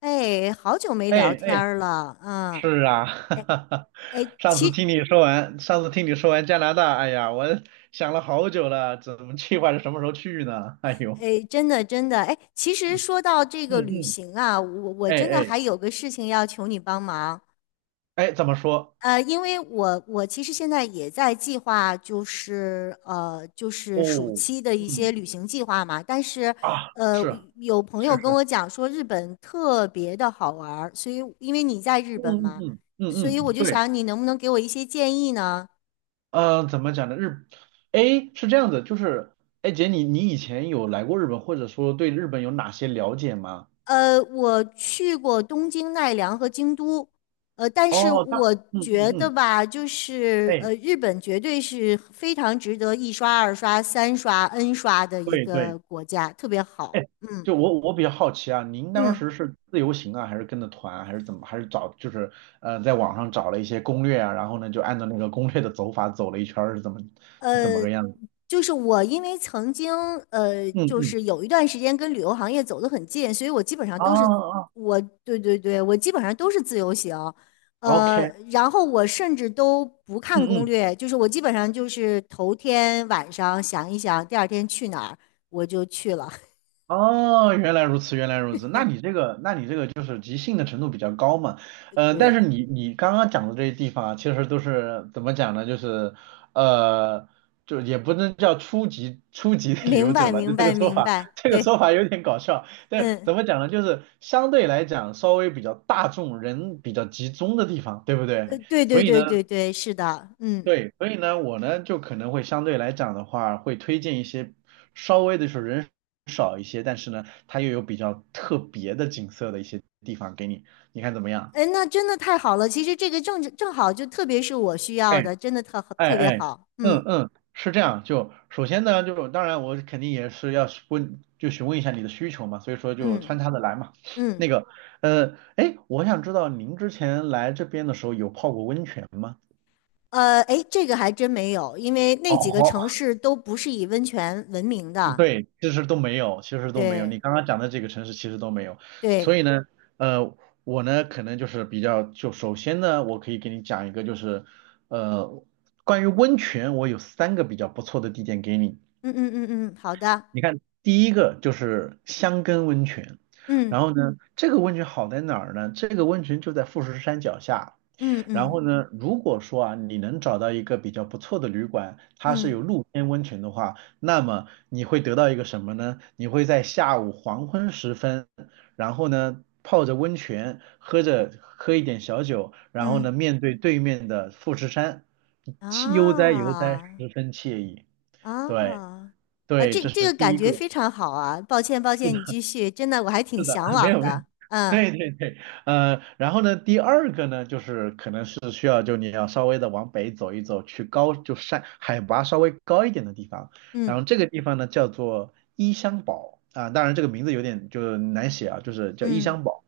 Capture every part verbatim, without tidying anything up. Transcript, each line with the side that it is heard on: left: 哎，好久没
right: 哎
left: 聊天
right: 哎，
left: 儿了，嗯。
right: 是啊，哈哈哈，
left: 哎，
right: 上次
left: 其，
right: 听你说完，上次听你说完加拿大，哎呀，我想了好久了，怎么计划着什么时候去呢？哎呦，
left: 哎，真的真的，哎，其实说到这
right: 嗯
left: 个旅
right: 嗯，
left: 行啊，我我
right: 哎
left: 真的
right: 哎
left: 还有个事情要求你帮忙。
right: 哎，怎么说？
left: 呃，因为我我其实现在也在计划，就是呃，就是暑
right: 哦，
left: 期的一些
right: 嗯
left: 旅行计划嘛，但是
right: 啊，
left: 呃，
right: 是啊，
left: 有朋
right: 确
left: 友跟
right: 实，
left: 我讲说日本特别的好玩儿，所以因为你在日
right: 嗯
left: 本
right: 嗯
left: 嘛，
right: 嗯嗯
left: 所以
right: 嗯，
left: 我就
right: 对，
left: 想你能不能给我一些建议呢？
right: 呃，怎么讲呢？日，哎，是这样子，就是，哎姐，你你以前有来过日本，或者说对日本有哪些了解吗？
left: 呃，我去过东京、奈良和京都。呃，但是
right: 哦，那，
left: 我
right: 嗯嗯
left: 觉得
right: 嗯，
left: 吧，就是
right: 哎，
left: 呃，日本绝对是非常值得一刷、二刷、三刷、N 刷的一
right: 对对。
left: 个国家，特别 好。
right: 哎，
left: 嗯
right: 就我我比较好奇啊，您当
left: 嗯。
right: 时是自由行啊，还是跟着团啊还是怎么，还是找就是呃在网上找了一些攻略啊，然后呢就按照那个攻略的走法走了一圈儿，是怎么是怎么
left: 呃，
right: 个样子？
left: 就是我，因为曾经呃，
right: 嗯
left: 就
right: 嗯，
left: 是有一段时间跟旅游行业走得很近，所以我基本上
right: 啊
left: 都是
right: 啊
left: 我，对对对，我基本上都是自由行。呃，
right: ，OK，
left: 然后我甚至都不
right: 嗯
left: 看攻
right: 嗯
left: 略，就是我基本上就是头天晚上想一想，第二天去哪儿我就去了。
right: 哦，原来如此，原来如此。那你这个，那你这个就是即兴的程度比较高嘛？呃，但是
left: 对，
right: 你你刚刚讲的这些地方啊，其实都是怎么讲呢？就是呃，就也不能叫初级初级的旅
left: 明
right: 游
left: 白
right: 者吧，就
left: 明
right: 这个
left: 白
right: 说
left: 明
right: 法，
left: 白，
right: 这个说
left: 对，
right: 法有点搞笑。但是
left: 嗯，
right: 怎么讲呢？就是相对来讲稍微比较大众、人比较集中的地方，对不
left: 对
right: 对？
left: 对
right: 所以呢，
left: 对对对，是的，嗯。
right: 对，所以呢，我呢就可能会相对来讲的话，会推荐一些稍微的是人少一些，但是呢，它又有比较特别的景色的一些地方给你，你看怎么样？
left: 哎，那真的太好了！其实这个正正好，就特别是我需要
right: 哎
left: 的，真的特
right: 哎
left: 特别
right: 哎，
left: 好。
right: 嗯
left: 嗯，
right: 嗯，是这样。就首先呢，就是当然我肯定也是要是问，就询问一下你的需求嘛，所以说就穿
left: 嗯
right: 插的来嘛。那
left: 嗯。
right: 个，呃，哎，我想知道您之前来这边的时候有泡过温泉吗？
left: 呃，哎，这个还真没有，因为那几个城
right: 哦
left: 市都不是以温泉闻名
right: 嗯
left: 的。
right: 对，其实都没有，其实都没有。你
left: 对
right: 刚刚讲的这个城市其实都没有，所以
left: 对，
right: 呢，呃，我呢可能就是比较，就首先呢，我可以给你讲一个，就是呃，关于温泉，我有三个比较不错的地点给你。
left: 嗯嗯嗯嗯，好的，
right: 你看，第一个就是香根温泉，
left: 嗯
right: 然后呢，嗯这个温泉好在哪儿呢？这个温泉就在富士山脚下。
left: 嗯
right: 然
left: 嗯
right: 后呢，如果说啊，你能找到一个比较不错的旅馆，它是
left: 嗯
right: 有露天温泉的话，那么你会得到一个什么呢？你会在下午黄昏时分，然后呢，泡着温泉，喝着喝一点小酒，然后呢，
left: 嗯，
right: 面对对面的富士山，气悠哉悠哉，
left: 啊
right: 十分惬意。对
left: 啊啊，
right: 对，
left: 这
right: 这
left: 这
right: 是
left: 个
right: 第
left: 感
right: 一
left: 觉
right: 个。
left: 非常好啊！抱歉抱歉，你继续，真的我还挺
right: 是的，
left: 向
right: 没
left: 往
right: 有没有，
left: 的。嗯
right: 对对对，呃，然后呢，第二个呢，就是可能是需要就你要稍微的往北走一走，去高就山海拔稍微高一点的地方，然
left: 嗯
right: 后这个地方呢叫做伊香堡啊，当然这个名字有点就是难写啊，就是叫伊
left: 嗯
right: 香堡，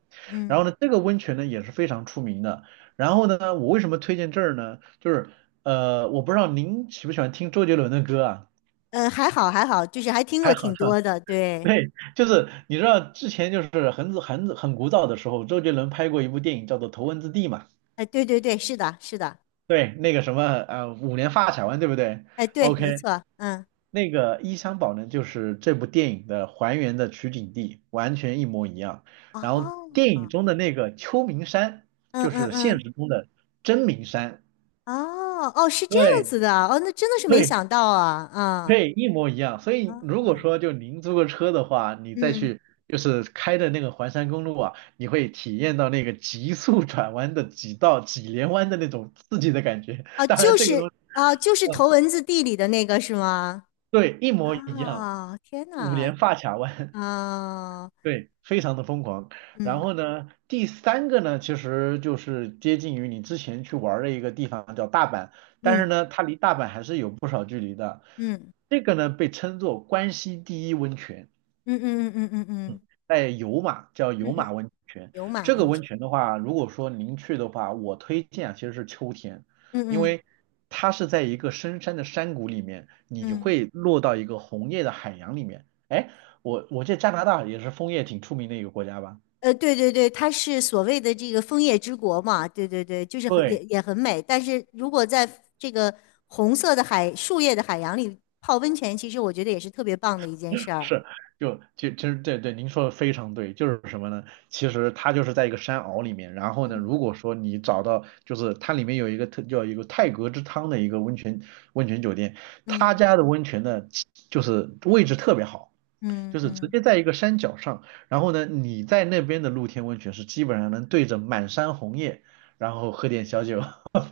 right: 然后
left: 嗯。
right: 呢，这个温泉呢也是非常出名的。然后呢，我为什么推荐这儿呢？就是呃，我不知道您喜不喜欢听周杰伦的歌啊，
left: 呃，还好还好，就是还听过
right: 还好，
left: 挺多的。对。
right: 对，就是你知道之前就是很很很古早的时候，周杰伦拍过一部电影叫做《头文字 D》嘛，
left: 哎，对对对，是的是的。
right: 对，那个什么呃五连发卡弯对不对
left: 哎，对，没
right: ？OK，
left: 错，嗯。
right: 那个伊香保呢就是这部电影的还原的取景地，完全一模一样。然后
left: 哦，
right: 电影中的那个秋名山
left: 嗯
right: 就
left: 嗯
right: 是现
left: 嗯，
right: 实中的真名山，
left: 哦哦，是这样
right: 对
left: 子的。哦，那真的是没
right: 对
left: 想到啊，啊
right: 对，一模一样。所以如果
left: 啊，
right: 说就您租个车的话，你再
left: 嗯。
right: 去就是开的那个环山公路啊，你会体验到那个急速 转弯的几道几连弯的那种刺激的感觉。
left: 哦，
right: 当然
left: 就
right: 这个
left: 是
right: 东西，
left: 啊，就是头文字地里的那个是吗？
right: 对，一模一样，
left: 啊，天
right: 五
left: 哪，
right: 连发卡弯，
left: 啊，
right: 对，非常的疯狂。然
left: 嗯
right: 后呢，第三个呢，其实就是接近于你之前去玩儿的一个地方叫大阪，但是
left: 嗯
right: 呢，它离大阪还是有不少距离的。
left: 嗯
right: 这个呢，被称作关西第一温泉。
left: 嗯嗯嗯嗯嗯
right: 嗯，
left: 嗯
right: 在有马叫
left: 嗯，
right: 有
left: 嗯
right: 马温泉，
left: 牛马
right: 这个
left: 温
right: 温
left: 泉，
right: 泉的话，如果说您去的话，我推荐啊其实是秋天，
left: 嗯
right: 因
left: 嗯
right: 为它是在一个深山的山谷里面，你
left: 嗯。
right: 会落到一个红叶的海洋里面。哎，我我记得加拿大也是枫叶挺出名的一个国家吧？
left: 呃，对对对，它是所谓的这个枫叶之国嘛，对对对，就是很
right: 对，
left: 也也很美。但是如果在这个红色的海、树叶的海洋里泡温泉，其实我觉得也是特别棒的一件事儿。
right: 是，就就其实对对，您说的非常对，就是什么呢？其实它就是在一个山坳里面，然后呢，
left: 嗯
right: 如果说你找到，就是它里面有一个特叫一个泰戈之汤的一个温泉温泉酒店，他
left: 嗯
right: 家的温泉呢，就是位置特别好，
left: 嗯，
right: 就是直
left: 嗯，
right: 接在一个山脚上，然后呢，你在那边的露天温泉是基本上能对着满山红叶，然后喝点小酒，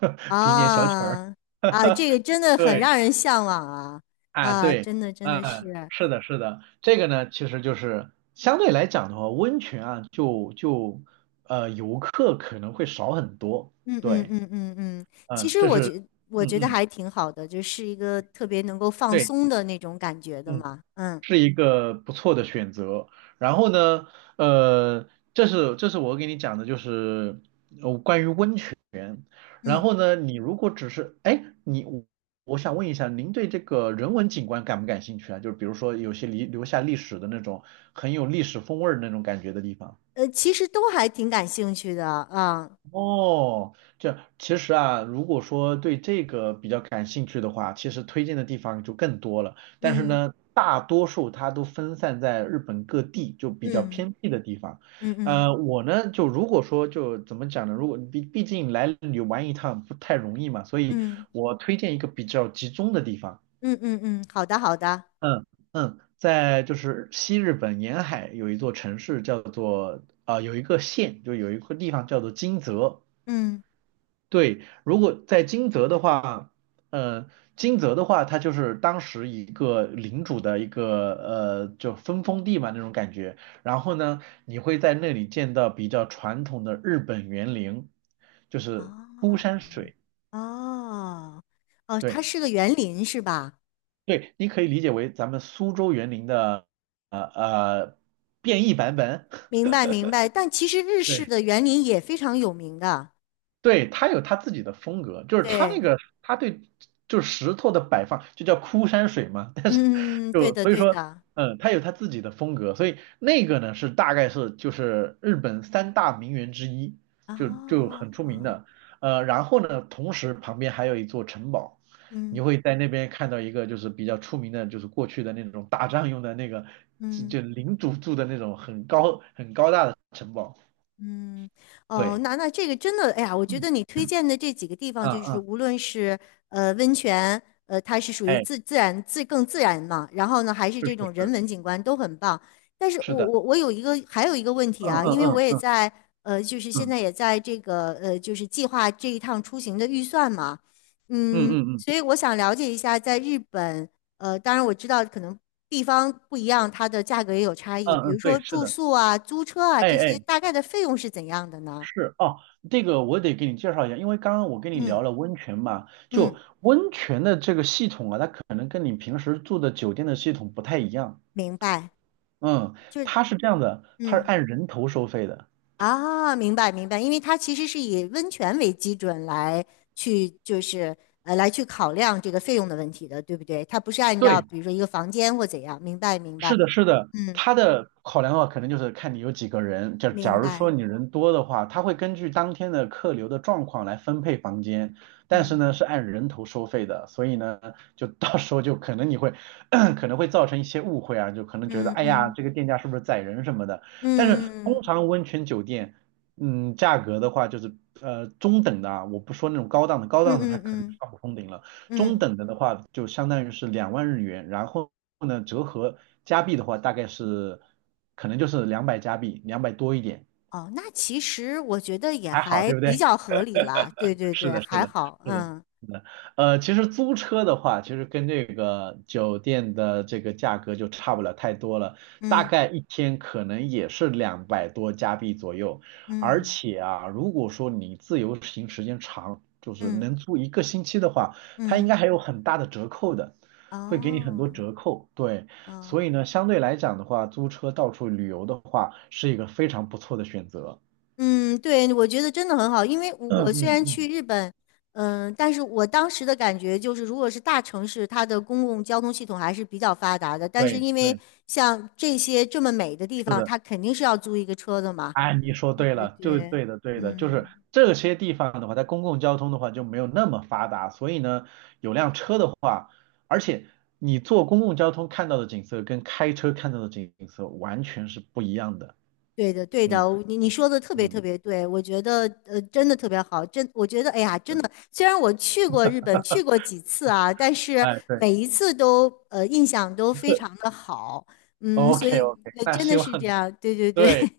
right: 听点小曲儿，
left: 啊啊，这个真的很
right: 对。
left: 让人向往啊
right: 啊，
left: 啊，
right: 对，
left: 真的真的
right: 嗯，
left: 是。
right: 是的，是的，这个呢，其实就是相对来讲的话，温泉啊，就就呃，游客可能会少很多。
left: 嗯嗯
right: 对，
left: 嗯嗯嗯，其
right: 嗯，
left: 实
right: 这
left: 我
right: 是，
left: 觉我
right: 嗯
left: 觉得
right: 嗯，
left: 还挺好的，就是一个特别能够放
right: 对，
left: 松的那种感觉的
right: 嗯，
left: 嘛，嗯
right: 是一个不错的选择。然后呢，呃，这是这是我给你讲的，就是，然
left: 嗯。
right: 后呢，你如果只是，哎，你我我想问一下，您对这个人文景观感不感兴趣啊？就是比如说有些历留下历史的那种很有历史风味儿的那种感觉的地方。
left: 呃，其实都还挺感兴趣的啊。
right: 哦，这其实啊，如果说对这个比较感兴趣的话，其实推荐的地方就更多了。但是
left: 嗯
right: 呢，大多数它都分散在日本各地，就比较
left: 嗯
right: 偏僻的地方。
left: 嗯嗯
right: 呃，我呢，就如果说就怎么讲呢？如果毕毕竟来旅玩一趟不太容易嘛，所以
left: 嗯
right: 我推荐一个比较集中的地方。
left: 嗯嗯嗯，好的好的，
right: 嗯嗯，在就是西日本沿海有一座城市叫做啊、有一个县，就有一个地方叫做金泽。
left: 嗯，
right: 对，如果在金泽的话，呃，金泽的话，它就是当时一个领主的一个呃，就分封地嘛那种感觉。然后呢，你会在那里见到比较传统的日本园林，就是枯
left: 哦
right: 山水。
left: 哦哦，
right: 对
left: 它是个园林是吧？
right: 对，你可以理解为咱们苏州园林的呃呃变异版本。
left: 明白明白，但其实日式
right: 对。
left: 的园林也非常有名的。
right: 对，他有他自己的风格，就是他那
left: 对，
right: 个他对就是石头的摆放，就叫枯山水嘛。但是
left: 嗯，嗯嗯，对
right: 就
left: 的
right: 所以
left: 对
right: 说，
left: 的，
right: 嗯，他有他自己的风格，所以那个呢是大概是就是日本三大名园之一，就就
left: 哦，
right: 很出名的。呃，然后呢，同时旁边还有一座城堡，你
left: 嗯
right: 会在那边看到一个就是比较出名的，就是过去的那种打仗用的那个就
left: 嗯。
right: 就领主住的那种很高很高大的城堡。
left: 嗯，哦，
right: 对，
left: 那那这个真的，哎呀，我觉
right: 嗯
left: 得你推荐的这几个地方，
right: 嗯
left: 就是
right: 嗯，
left: 无论是呃温泉，呃，它是属于
right: 哎
left: 自自然自更自然嘛，然后呢，还是这种
right: 是。
left: 人文景观都很棒。但是
right: 是
left: 我
right: 的，
left: 我我有一个还有一个问题
right: 嗯
left: 啊，
right: 嗯
left: 因为我
right: 嗯
left: 也
right: 嗯
left: 在呃，就是现在
right: 嗯
left: 也在这个呃，就是计划这一趟出行的预算嘛。
right: 嗯
left: 嗯，
right: 嗯嗯
left: 所以我想了解一下，在日本呃，当然我知道可能地方不一样，它的价格也有差异。比
right: 嗯，嗯
left: 如说
right: 对，是
left: 住
right: 的，
left: 宿啊、租车啊
right: 哎
left: 这些，
right: 哎，
left: 大概的费用是怎样的呢？
right: 是哦，这个我得给你介绍一下，因为刚刚我跟你
left: 嗯
right: 聊了温泉嘛，就
left: 嗯，
right: 温泉的这个系统啊，它可能跟你平时住的酒店的系统不太一样，
left: 明白，
right: 嗯，
left: 就是
right: 它是这样的，它是
left: 嗯
right: 按人头收费的，
left: 啊，明白明白，因为它其实是以温泉为基准来去就是呃来去考量这个费用的问题的，对不对？它不是按照
right: 对。
left: 比如说一个房间或怎样，明白明
right: 是
left: 白，
right: 的，是的，
left: 嗯，
right: 他的考量的话，可能就是看你有几个人。假假
left: 明
right: 如
left: 白，
right: 说你人多的话，他会根据当天的客流的状况来分配房间，但是呢
left: 嗯
right: 是按人头收费的，所以呢就到时候就可能你会 可能会造成一些误会啊，就可能觉得
left: 嗯
right: 哎呀
left: 嗯
right: 这个店家是不是宰人什么的。但是
left: 嗯
right: 通
left: 嗯
right: 常温泉酒店，嗯，价格的话就是呃中等的啊，我不说那种高档的，高
left: 嗯
right: 档的它
left: 嗯
right: 可能
left: 嗯
right: 上不封顶了。
left: 嗯。
right: 中
left: 嗯
right: 等的的话就相当于是两万日元，然后呢折合加币的话大概是可能就是两百加币，两百多一点，
left: 哦，那其实我觉得也
right: 还好，
left: 还
right: 对不
left: 比
right: 对？
left: 较合理了，对对
right: 是
left: 对，
right: 的，是
left: 还
right: 的，
left: 好。
right: 是的，
left: 嗯
right: 是的。呃，其实租车的话，其实跟这个酒店的这个价格就差不了太多了，大
left: 嗯
right: 概一天可能也是两百多加币左右。而
left: 嗯
right: 且啊，如果说你自由行时间长，就是
left: 嗯
right: 能租一个星期的话，它应
left: 嗯，
right: 该还有很大的折扣的，会给你很多
left: 哦，
right: 折扣。对，所以
left: 嗯
right: 呢，相对来讲的话，租车到处旅游的话，是一个非常不错的选择。
left: 嗯。对，我觉得真的很好，因为我
right: 嗯
left: 我虽
right: 嗯
left: 然去
right: 嗯，
left: 日本，嗯，但是我当时的感觉就是，如果是大城市，它的公共交通系统还是比较发达的，但是
right: 对
left: 因为
right: 对，
left: 像这些这么美的地
right: 是
left: 方，
right: 的。
left: 它肯定是要租一个车的嘛。
right: 哎，你说
left: 对
right: 对
left: 对
right: 了，就
left: 对，
right: 对的，对的，就是
left: 嗯。
right: 这些地方的话，在公共交通的话就没有那么发达，所以呢，有辆车的话，而且你坐公共交通看到的景色跟开车看到的景色完全是不一样的。
left: 对的，对的，
right: 嗯
left: 你你说的特别
right: 嗯，
left: 特别对。我觉得呃，真的特别好，真我觉得哎呀，真的，虽然我去过日本，去过几次啊，但是
right: 哎，对
left: 每一次都呃印象都非常的好，嗯，所
right: ，OK
left: 以
right: OK，
left: 呃
right: 那
left: 真
right: 希
left: 的
right: 望
left: 是这样。对对对。
right: 对，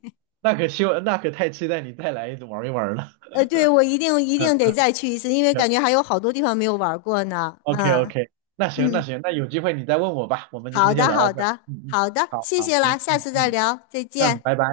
right: 那可希望那可太期待你再来玩一玩了。
left: 呃，对，我一定 一
right: 嗯
left: 定得
right: 嗯，
left: 再去一次，因为
right: 行
left: 感觉还有好多地方没有玩过呢。
right: ，OK
left: 嗯
right: OK，那行那
left: 嗯，
right: 行，那有机会你再问我吧，我们今
left: 好
right: 天就
left: 的
right: 聊到
left: 好
right: 这儿。
left: 的
right: 嗯嗯，
left: 好的，
right: 好
left: 谢
right: 好，
left: 谢啦，
right: 行，
left: 下
right: 嗯
left: 次再
right: 嗯
left: 聊，再
right: 嗯，
left: 见。
right: 拜拜。